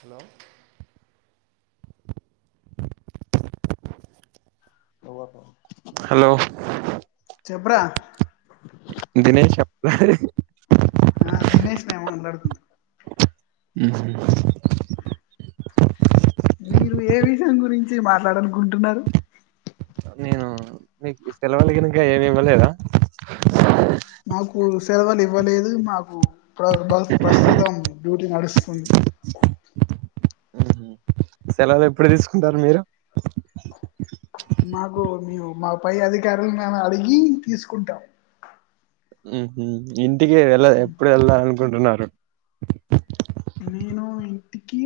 Hello [unintelligible] hello చెప్రా దినేష్ చెప్పరా అరేయ్ ఆ దినేష్ నే మాట్లాడుతుంది. ఉహూ మీరు ఏ విషయం గురించి మాట్లాడనుకుంటున్నారు నేను మీకు సెలవులగినక ఏమివ్వ లేదా మాకు సెలవులు ఇవ్వలేదు మాకు ప్ర ప్రస్తుతం డ్యూటీ నడుస్తుంది. సెలవులు ఎప్పుడు తీసుకుంటారు మీరు మాకు మే మా పై అధికారులు మేము అడిగి తీసుకుంటాం ఉహు ఇంటికి వెళ్ళ ఎప్పుడు వెళ్ళాల అనుకుంటున్నారు. నేను ఇంటికి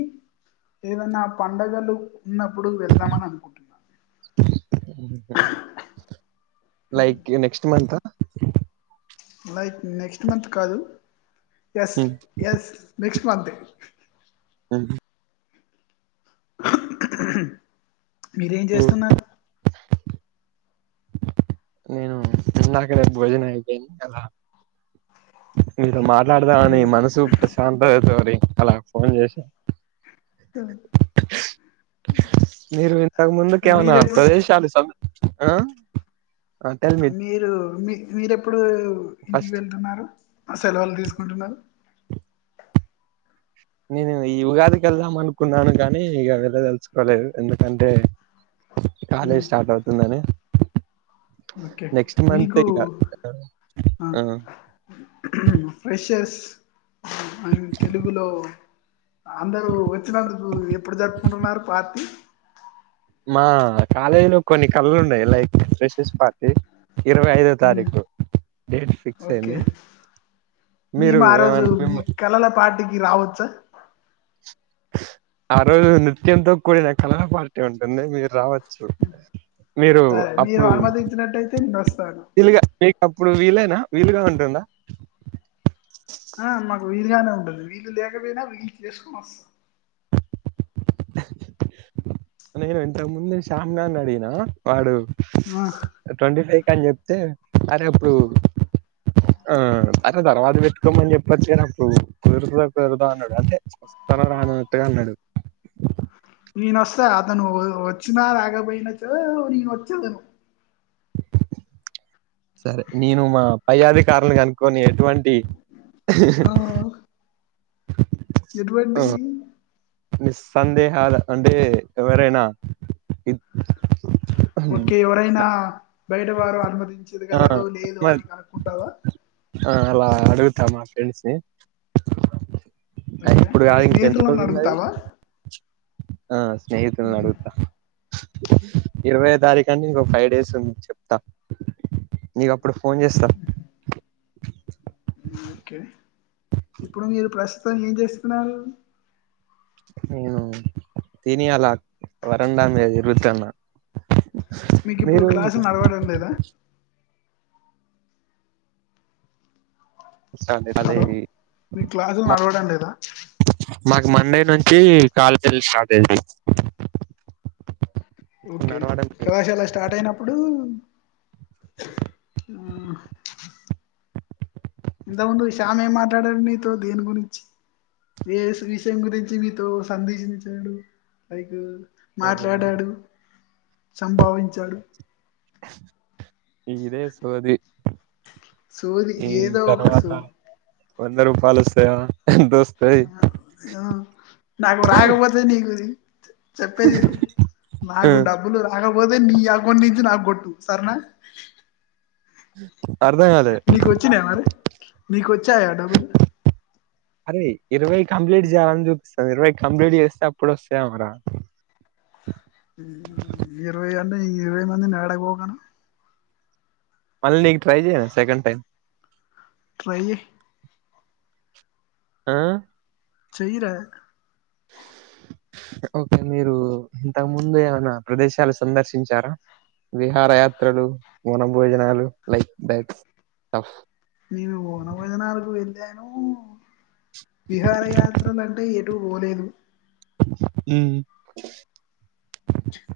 ఏదన్నా పండుగలు ఉన్నప్పుడు వెళ్దామని అనుకుంటున్నాను. లైక్ నెక్స్ట్ మంత్ ఆ లైక్ నెక్స్ట్ మంత్ కాదు ఎస్ ఎస్ నెక్స్ట్ మంత్ హ్మ్ మీరేం చేస్తున్నారు నేను ఇందాకడే భోజనం అయిపోయింది అలా మాట్లాడదామని మనసు ప్రశాంతగ అవుతాదని అలా ఫోన్ చేసా హ మీరు ఇంతకు ముందు కేవనా వతుంది మీరెప్పుడు శాల స మీరు మీ మీరెప్పుడు ఇంటికి ఫస్ట్ వెళ్తున్నారు సెలవులు తీసుకుంటున్నారు నేను ఈ ఉగాదికి వెళ్దాం అనుకున్నాను కాగానీ ఇక వెళ్ళదలుసుుకోలేదు ఎందుకంటే కాలేజ్ మ్మ్. స్టార్ట్ అవుతుందని ఓకే నెక్స్ట్ మంత్ మీకు ఇక హ ఆ ఫ్రెషస్ ఆయన తెలుగులో అందరుూ వచ్చినందుకు ఎప్పుడు జరుపుకుంటున్నారు పార్టీ మా కాలేజీలో కొన్ని కళ్లు ఉన్నాయి లైక్ ఫ్రెషెస్ పార్టీ ఇరవై ఐదో మ్మ్. తారీఖు డేట్ ఫిక్స్ ఓకే అయింది మీరు మేము ఆ రోజు మీ ఏమన్నా కళల పాటికి రావచ్చా ఆ రోజు నృత్యంతో కూడిన కళా పార్టీ ఉంటుంది మీరు రావచ్చు మీరు సరే మీరు అప్పుడు అనుమతించినట్టయితే నేను వస్తాను వీలుగా మీక అప్పుడు వీలనా వీలుగా ఉంటుందా ఆ మాకు వీలుగానే ఉంటది వీళ్లు లేకపోయినా వీళ్లుు చేసుకోని వస్తా నేను ఇంతకు ముందే శ్యామ్ గడిని అడిగిన వాడు ఆ ట్వంటీ ఫైవ్ అని చెప్తే అరే అప్పుడు ఆ అరే తర్వాత పెట్టుకోమని చెప్పొచ్చ అప్పుడు కుదురుతుందా కుదరదా అన్నాడు అదే తన రాను ఆనటుగా అన్నాడు నేన వస్తా అతను వ వచ్చినా రాకపోయినా చో నేను వచ్చేదను సరే నేను మా పై అధికారులు కనుకొని ఎటువంటి ఆ [unintelligible] ఆ ఎటువంటి నిస్సందేహాలు అంటే ఎవరైనా ఇ ఓకే ఎవరైనా బయట వారు అనుమతి ఆ చెదగలరో లేదో మరి అని కనుక్కుంటావా ఆ అలా అడుగుతా మా ఫ్రెండ్స్ ని అ ఓకే ఇప్పుడు మీ కాదు ఇంకెంన్ని స్నేహితులను రోజులు ఉన్నది అడుగుతావా ఆ స్నేహితులను అడుగుతా ఇరవై తారీఖు అంటే ఇంక ఒ ఫైవ్ డేస్ ఉంది చెప్తా నీకు అ ఇప్పుడు ఫోన్ చేస్తా ఓకే ఇప్పుడు మీరు ప్రస్తుతం ఏం చేస్తున్నారు నేను తిని అలా వరండా మీద తిరుగుతున్నా మీకు ఇప్పుడు మీరు క్లాసులు నడవడం లేదా స్టార్ట్ కాలే హలో ఇవి మీ క్లాసులు మా నడవడం లేదా మాకు మండే నుంచి కాలేజ్ స్టార్ట్ అయితయి ఓకే కళాశాల స్టార్ట్ అయినప్పుడు ఆ మాట్లాడను నీతో దేని గురించి ఏ విషయం గురించి మీతో సందేశించాడు లైక్ ఆ, మాట్లాడాడు సంభావించాడు ఇదే సోది సోది ఈ ఏదో ఒక సో తర్వాత వంద రూపాలు వస్తాయా ఎంత వస్త ఆ నాకు రాకపోతే నీకుది చెప్పేది విను ఆ, నాకు డబ్బులు రాక పోతే నీ అకౌంట్ నుంచి నాకు గొట్టు సరేనా అర్థం కాలే నీకు వచ్చినయ మరి నీకు వచ్చాయా డబ్బులు. అరేయ్ ఇరవై కంప్లీట్ చేయాలని చూపిస్తాంది ఇరవై కంప్లీట్ చేస్తే అప్పుడు వస్తాయి ఏమో రా ఇరవై అంటే ఇరవై మందిని యాడ గోకను మళ్ళీ నీకు ట్రై చేయన సెకండ్ టైం ట్రై చేయ్ ఆ చేయి రా ఓకే మీరు ఇంతకు ముందు ఏమన్నా ప్రదేశాలు సందర్శించారా విహార యాత్రలు, వన భోజనాలు లైక్ దట్ ఆఫ్ నో విహార యాత్రలంటే ఎటు పోలేదు. ఉమ్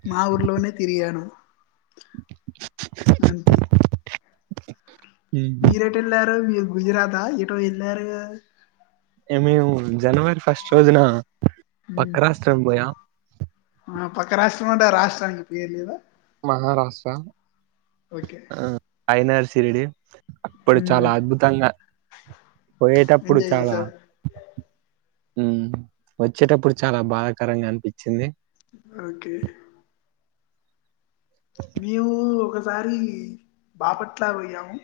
మా ఊర్లోనే తిరిగాను. అంతే మీరెటు ఎల్లారు మీరు గుజరాతా ఎటో ఎల్లారుగా మేము జనవరి ఫస్ట్ రోజున పక్క రాష్ట్రం పోయాం. ఆ పక్క రాష్ట్రం అంటే ఆ రాష్ట్రానికి పేర్ లేదా. మహారాష్ట్ర ఓకే అయినారు షిరిడీ అప్పుడు ఉమ్ చాలా అద్భుతంగా పోయేటప్పుడు ఎంజాయ్ చాలా చేసావ్ వచ్చేటప్పుడు చాలా బాధాకరంగా అనిపించింది ఓకే మేము ఒకసారి బాపట్లా పోయాము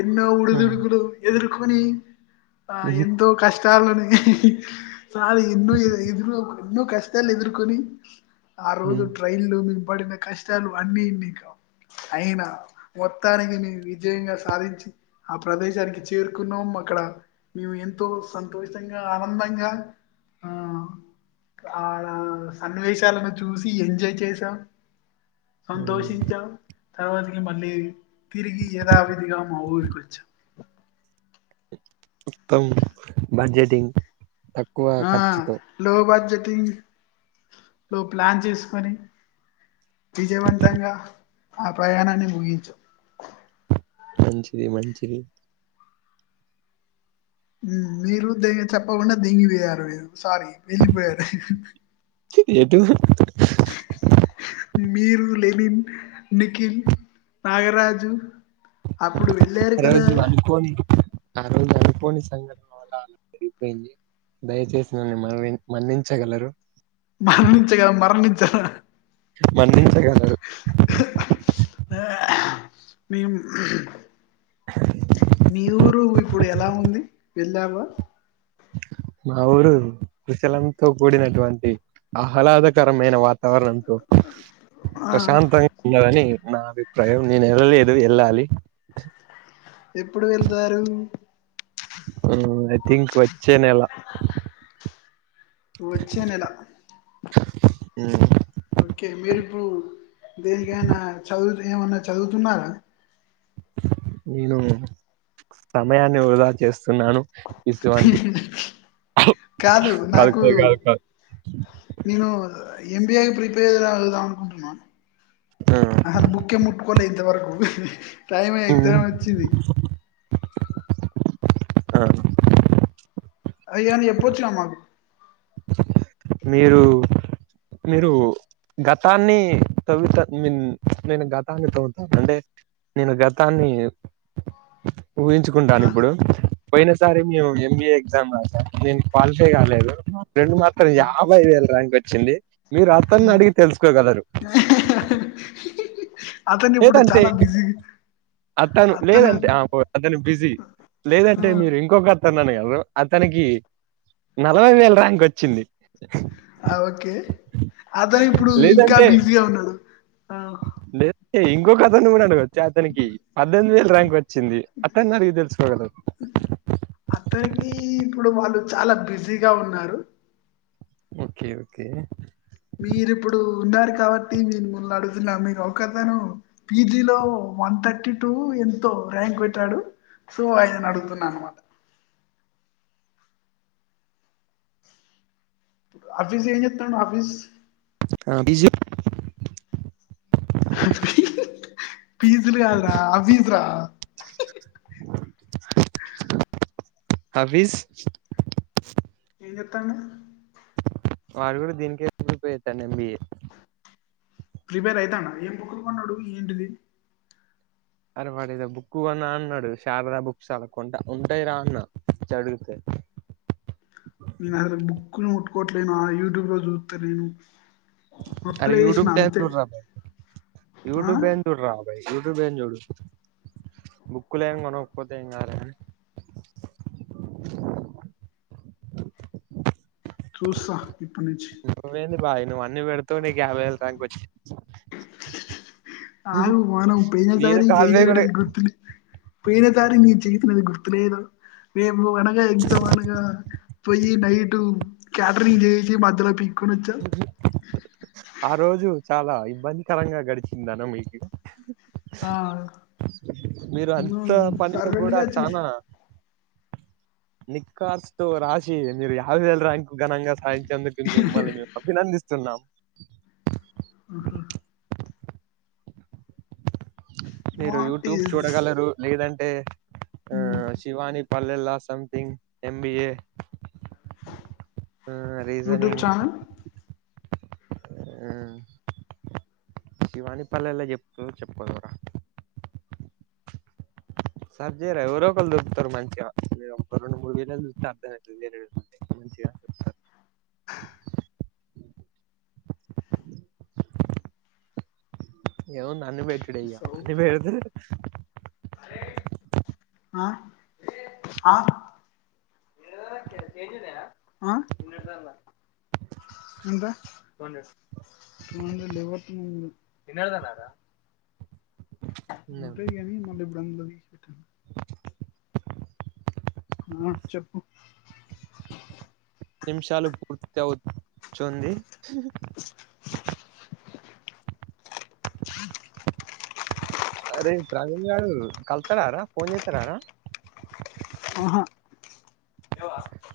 ఎన్నో ఉడుదుడుగులు ఎదుర్కొని ఆ హ్మ్. ఎంతో కష్ట లను కష్టాలు ఎన్నో ఎన్నో ఎన్నో కష్టాలు ఎదుర్కొని ఆ రోజు హ్మ్. ట్రైన్లో మేము పడిన కష్టాలు అన్నీ ఇన్ని కావు అయినా మొత్తానికి మేము విజయంగా సాధించి ఆ ప్రదేశానికి చేరుకున్నాము అక్కడ మేము ఎంతో సంతోషంగా ఆనందంగా ఆ ఆడ సన్నివేశాలను చూసి ఎంజాయ్ చేసాం హ్మ్. సంతోషించాం తర్వాతకి మళ్ళీ తిరిగి ఎదావిదిగా మా ఊరికి వచ్చాం మొత్తం బడ్జెటింగ్ తక్కువ ఆ ఖర్చుతో లో బడ్జెటింగ్ లో ప్లాన్ చేసుకొని విజయవంతంగా ఆ ప్రయానాన్ని ముగించాం మంచిది మంచిది ఉమ్ మీరు! ! ! ! ! ! ! ! ! ! చెప్పకుండా! ! ! ! ! ! ! ! ! ! పోయారు మీరు సారీ వెళ్ళిపోయారు చ్చి ఎటు మీరు లెనిన్ నిఖిల్ నాగరాజు అప్పుడు వెళ్ళారు ఆ కదా! రోజు అనుకోని ఆ రోజు అనుపోని సంఘటన వల్ల అలా పెరిగిపోయింది దయచేసి నన్ని మ మన్నించగలరు మన్నించ కదా మరణించా మన్నించగలరు మేము మీ ఊరు ఇప్పుడు ఎలా ఉంది వెళ్ళావా మా ఊరు విశలంతో కూడినటువంటి ఆహ్లాదకరమైన వార్త వాావరణంతో ఆ! ప్రశాంతంగా ఉండదని నా అభిప్రాయం నేను వెళ్ళలేదు వెళ్ళాలి ఎప్పుడు వెళ్తారు ఉ ఐ థింక్ వచ్చే నెల వచ్చే నెల హ్మ్. ఓకే మీరు ఇప్పుడు దేనికైనా చదువు ఏమన్నా చదువుతున్నారా నేను సమయాన్ని వృదా చెస్ తిన్నాను విశ్వాంటి కాదు నాకు నేను ఎంబిఏ ప్రిపేర్కుంటున్నా ఆ అహా బుకే ముట్కలే ఇంతవరకు టైమే ఉమ్, ఎగ్జామ్ వచ్చింది ఆ అయ్యది ఎప్ప వచ్చ నామాకు మీరు మీరు గతాన్ని త్వుత మీన్ నేను గతాన్ని తవ్వుతాను అంటే నేను గతాన్ని ఊహించుకుంటాను ఆ ఇప్పుడు పోయిన సరే మేము ఎంబీఏ ఎగ్జామ్ రాసాం నేను క్వాలిఫై కాలేదు రెండు మాత్రం ఓకే యాభై వేల ర్యాంక్ వచ్చింది మీరు అతన్ని అడిగి తెలుసుకోగలరు అతను ఇప్పుడు లేదంటే చాలా బిజీ అతను లేదంటే ఆ హో అతను బిజీ ఆ లేదంటే మీరు ఇంకొక అతన్ని అడగగలరు అతనికి నలభై వేల ర్యాంక్ వచ్చింది ఆ ఓకే అతను ఇప్పుడు ఇంకా బిజీగా ఉన్నాడు ఆ లేదు అంటే ఇంకొక అతన్ని కూడా అడగొచ్చు చ అతనికి పద్దెనిమిది వేల ర్యాంక్ వచ్చింది అతను అడిగి తెలుసుకోగలరు అతనికి ఇప్పుడు వాళ్ళు చాలా బిజీగా ఉన్నారు ఓకే ఓకే మీరు ఇప్పుడు ఉన్నారు కాబట్టి మీను మున్న అడుగుతున్నా మీరు ఒకతను పీజీలో వన్ థర్టీ టూ ఎంతో ర్యాంక్ కొట్టాడు సో ఆయిన అడుగుతున్నా అనమాట అభిస్ ఏం చెప్తున్నాడు అబీస్ అభిజు ఫీజలు కాదు రా అబిస్ రా అబీస్ ఏం చేతనవు వాారు కూడా దీనికే ప్రిపేర్ అయితాండు ఎంబీఏ ప్రిపేర్ అయితండా ఏం బుక్కులు కొన్నాడు ఏంటిది అరే వాడుదో బుక్ అన్నా అన్నాడు శారదా బుక్స్ చాల కొంట ఉంటాయి రా అన్న చదివితే బుక్కులు ముట్టుకోవట్లేను ఆ యూట్యూబ్ లో చూస్తా నేను అరే యూట్యూబ్ ట చూడు రా బాయ్ ఆ యూట్యూబ్ బెన్ జడ చూడు రా బై యూట్యూబ్ బెన్ చూడు బుక్కులేం కొనకపోతేాం ఏం కాదులే కానీ చూస్తా ఇప్పుడు నుంచి నువ్వేంది బాయ్ నువ్వు అన్ని వెడతావు నీకు యాభై వేల ర్యాంకవచ్చి ఆగు మనం పోయినసారి కూడా చేసినటుది గుర్తుండి పోయినసారి నీ చేతి నది గుర్తు లేదు మేము అనగా ఎగ్జామ్ అనగా పోయి నైటు క్యాటరింగ్ చేసి మధ్య టీ ఆ రోజు చాలా ఇబ్బందికరంగా గడిచిందన్న మీటింగ్ ఆ మీరు నువ్వు అంత పనిలో సర్వెంట్ కూడా గా చానా నిక్కార్స్ తో రాశి మీరు యాభై వేల ర్యాంకు ఘనంగా సాదిం అందుకు మిమ్మల్ని చేసి మేము అభినందిస్తున్నాం. మీరు వాట్ యూట్యూబ్ ఈస్ చూడగలరు. లేదంటే ఉ శివాని పల్లెళ్ళ సథింగ్ ఎంబీఏ ఊ యూట్యూబ్ రీజనింగ్ ఛానల్ మ్ శివాని పల్లెల్లో చెప్కు చెప్పుకుందువురా సర్జేహెయిరా ఎవరో ఒకరు దొరుకుతారు. మంచిగా మీరు ఒక రెండు మూడు వీడియో లు చుత్తే అర్థం అయితది వేరే వెట్టుకుంటే [inaudible] ఏముంది అన్ని వెట్టుడే ఇగ అన్ని సౌత్ వెడితే ఆ ఆ ఆ ఎంత మొన్నటిది ముందు లెవ్వకముందు ఉంటాయిగానీ మళ్ళ ఇప్పుడు అందులో తిషి పెట్టేలా ఆ చెప్పు పది నిమిషాలు పూర్తవు చుంది. అరే ప్రవీణ్ గాడు కలుతడారా ఫోన్ జెత్తడారా? ఆహా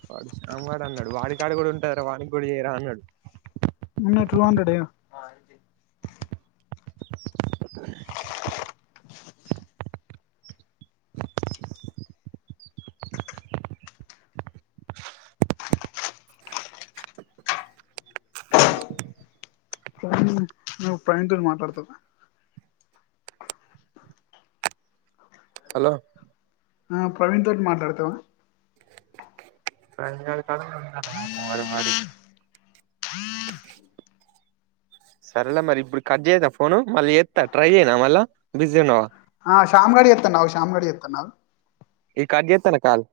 వాడు సామ్ గాడు అన్నాడు వాడి కాడ కూడా ఉంటదిరా వాని కూడా చేయరా అన్నాడు. మోన్న టూ హండ్రెడ్ ఏ నువ్ ప్రవీణ్ తోనీమాట్లాడుతున్నా హలో ఆ ప్రవీణ్ తోడి మాట్లాడతవా? ప్రవీణ్ గాడు కాలు [unintelligible] వాడికి సరేలే మరి ఇప్పుడు కట్ చేయన్నా ఫోన్ మళ్ళీ ఎత్తా ట్రై చేయనా మళ్ళా బిజీ ఉన్నావా? ఆ శామ్ గాడు ఎత్తండు ఆగు శ్యామ్ గడు ఎత్తండు అగు ఈ కాట్ జెత్తన్నా కాల్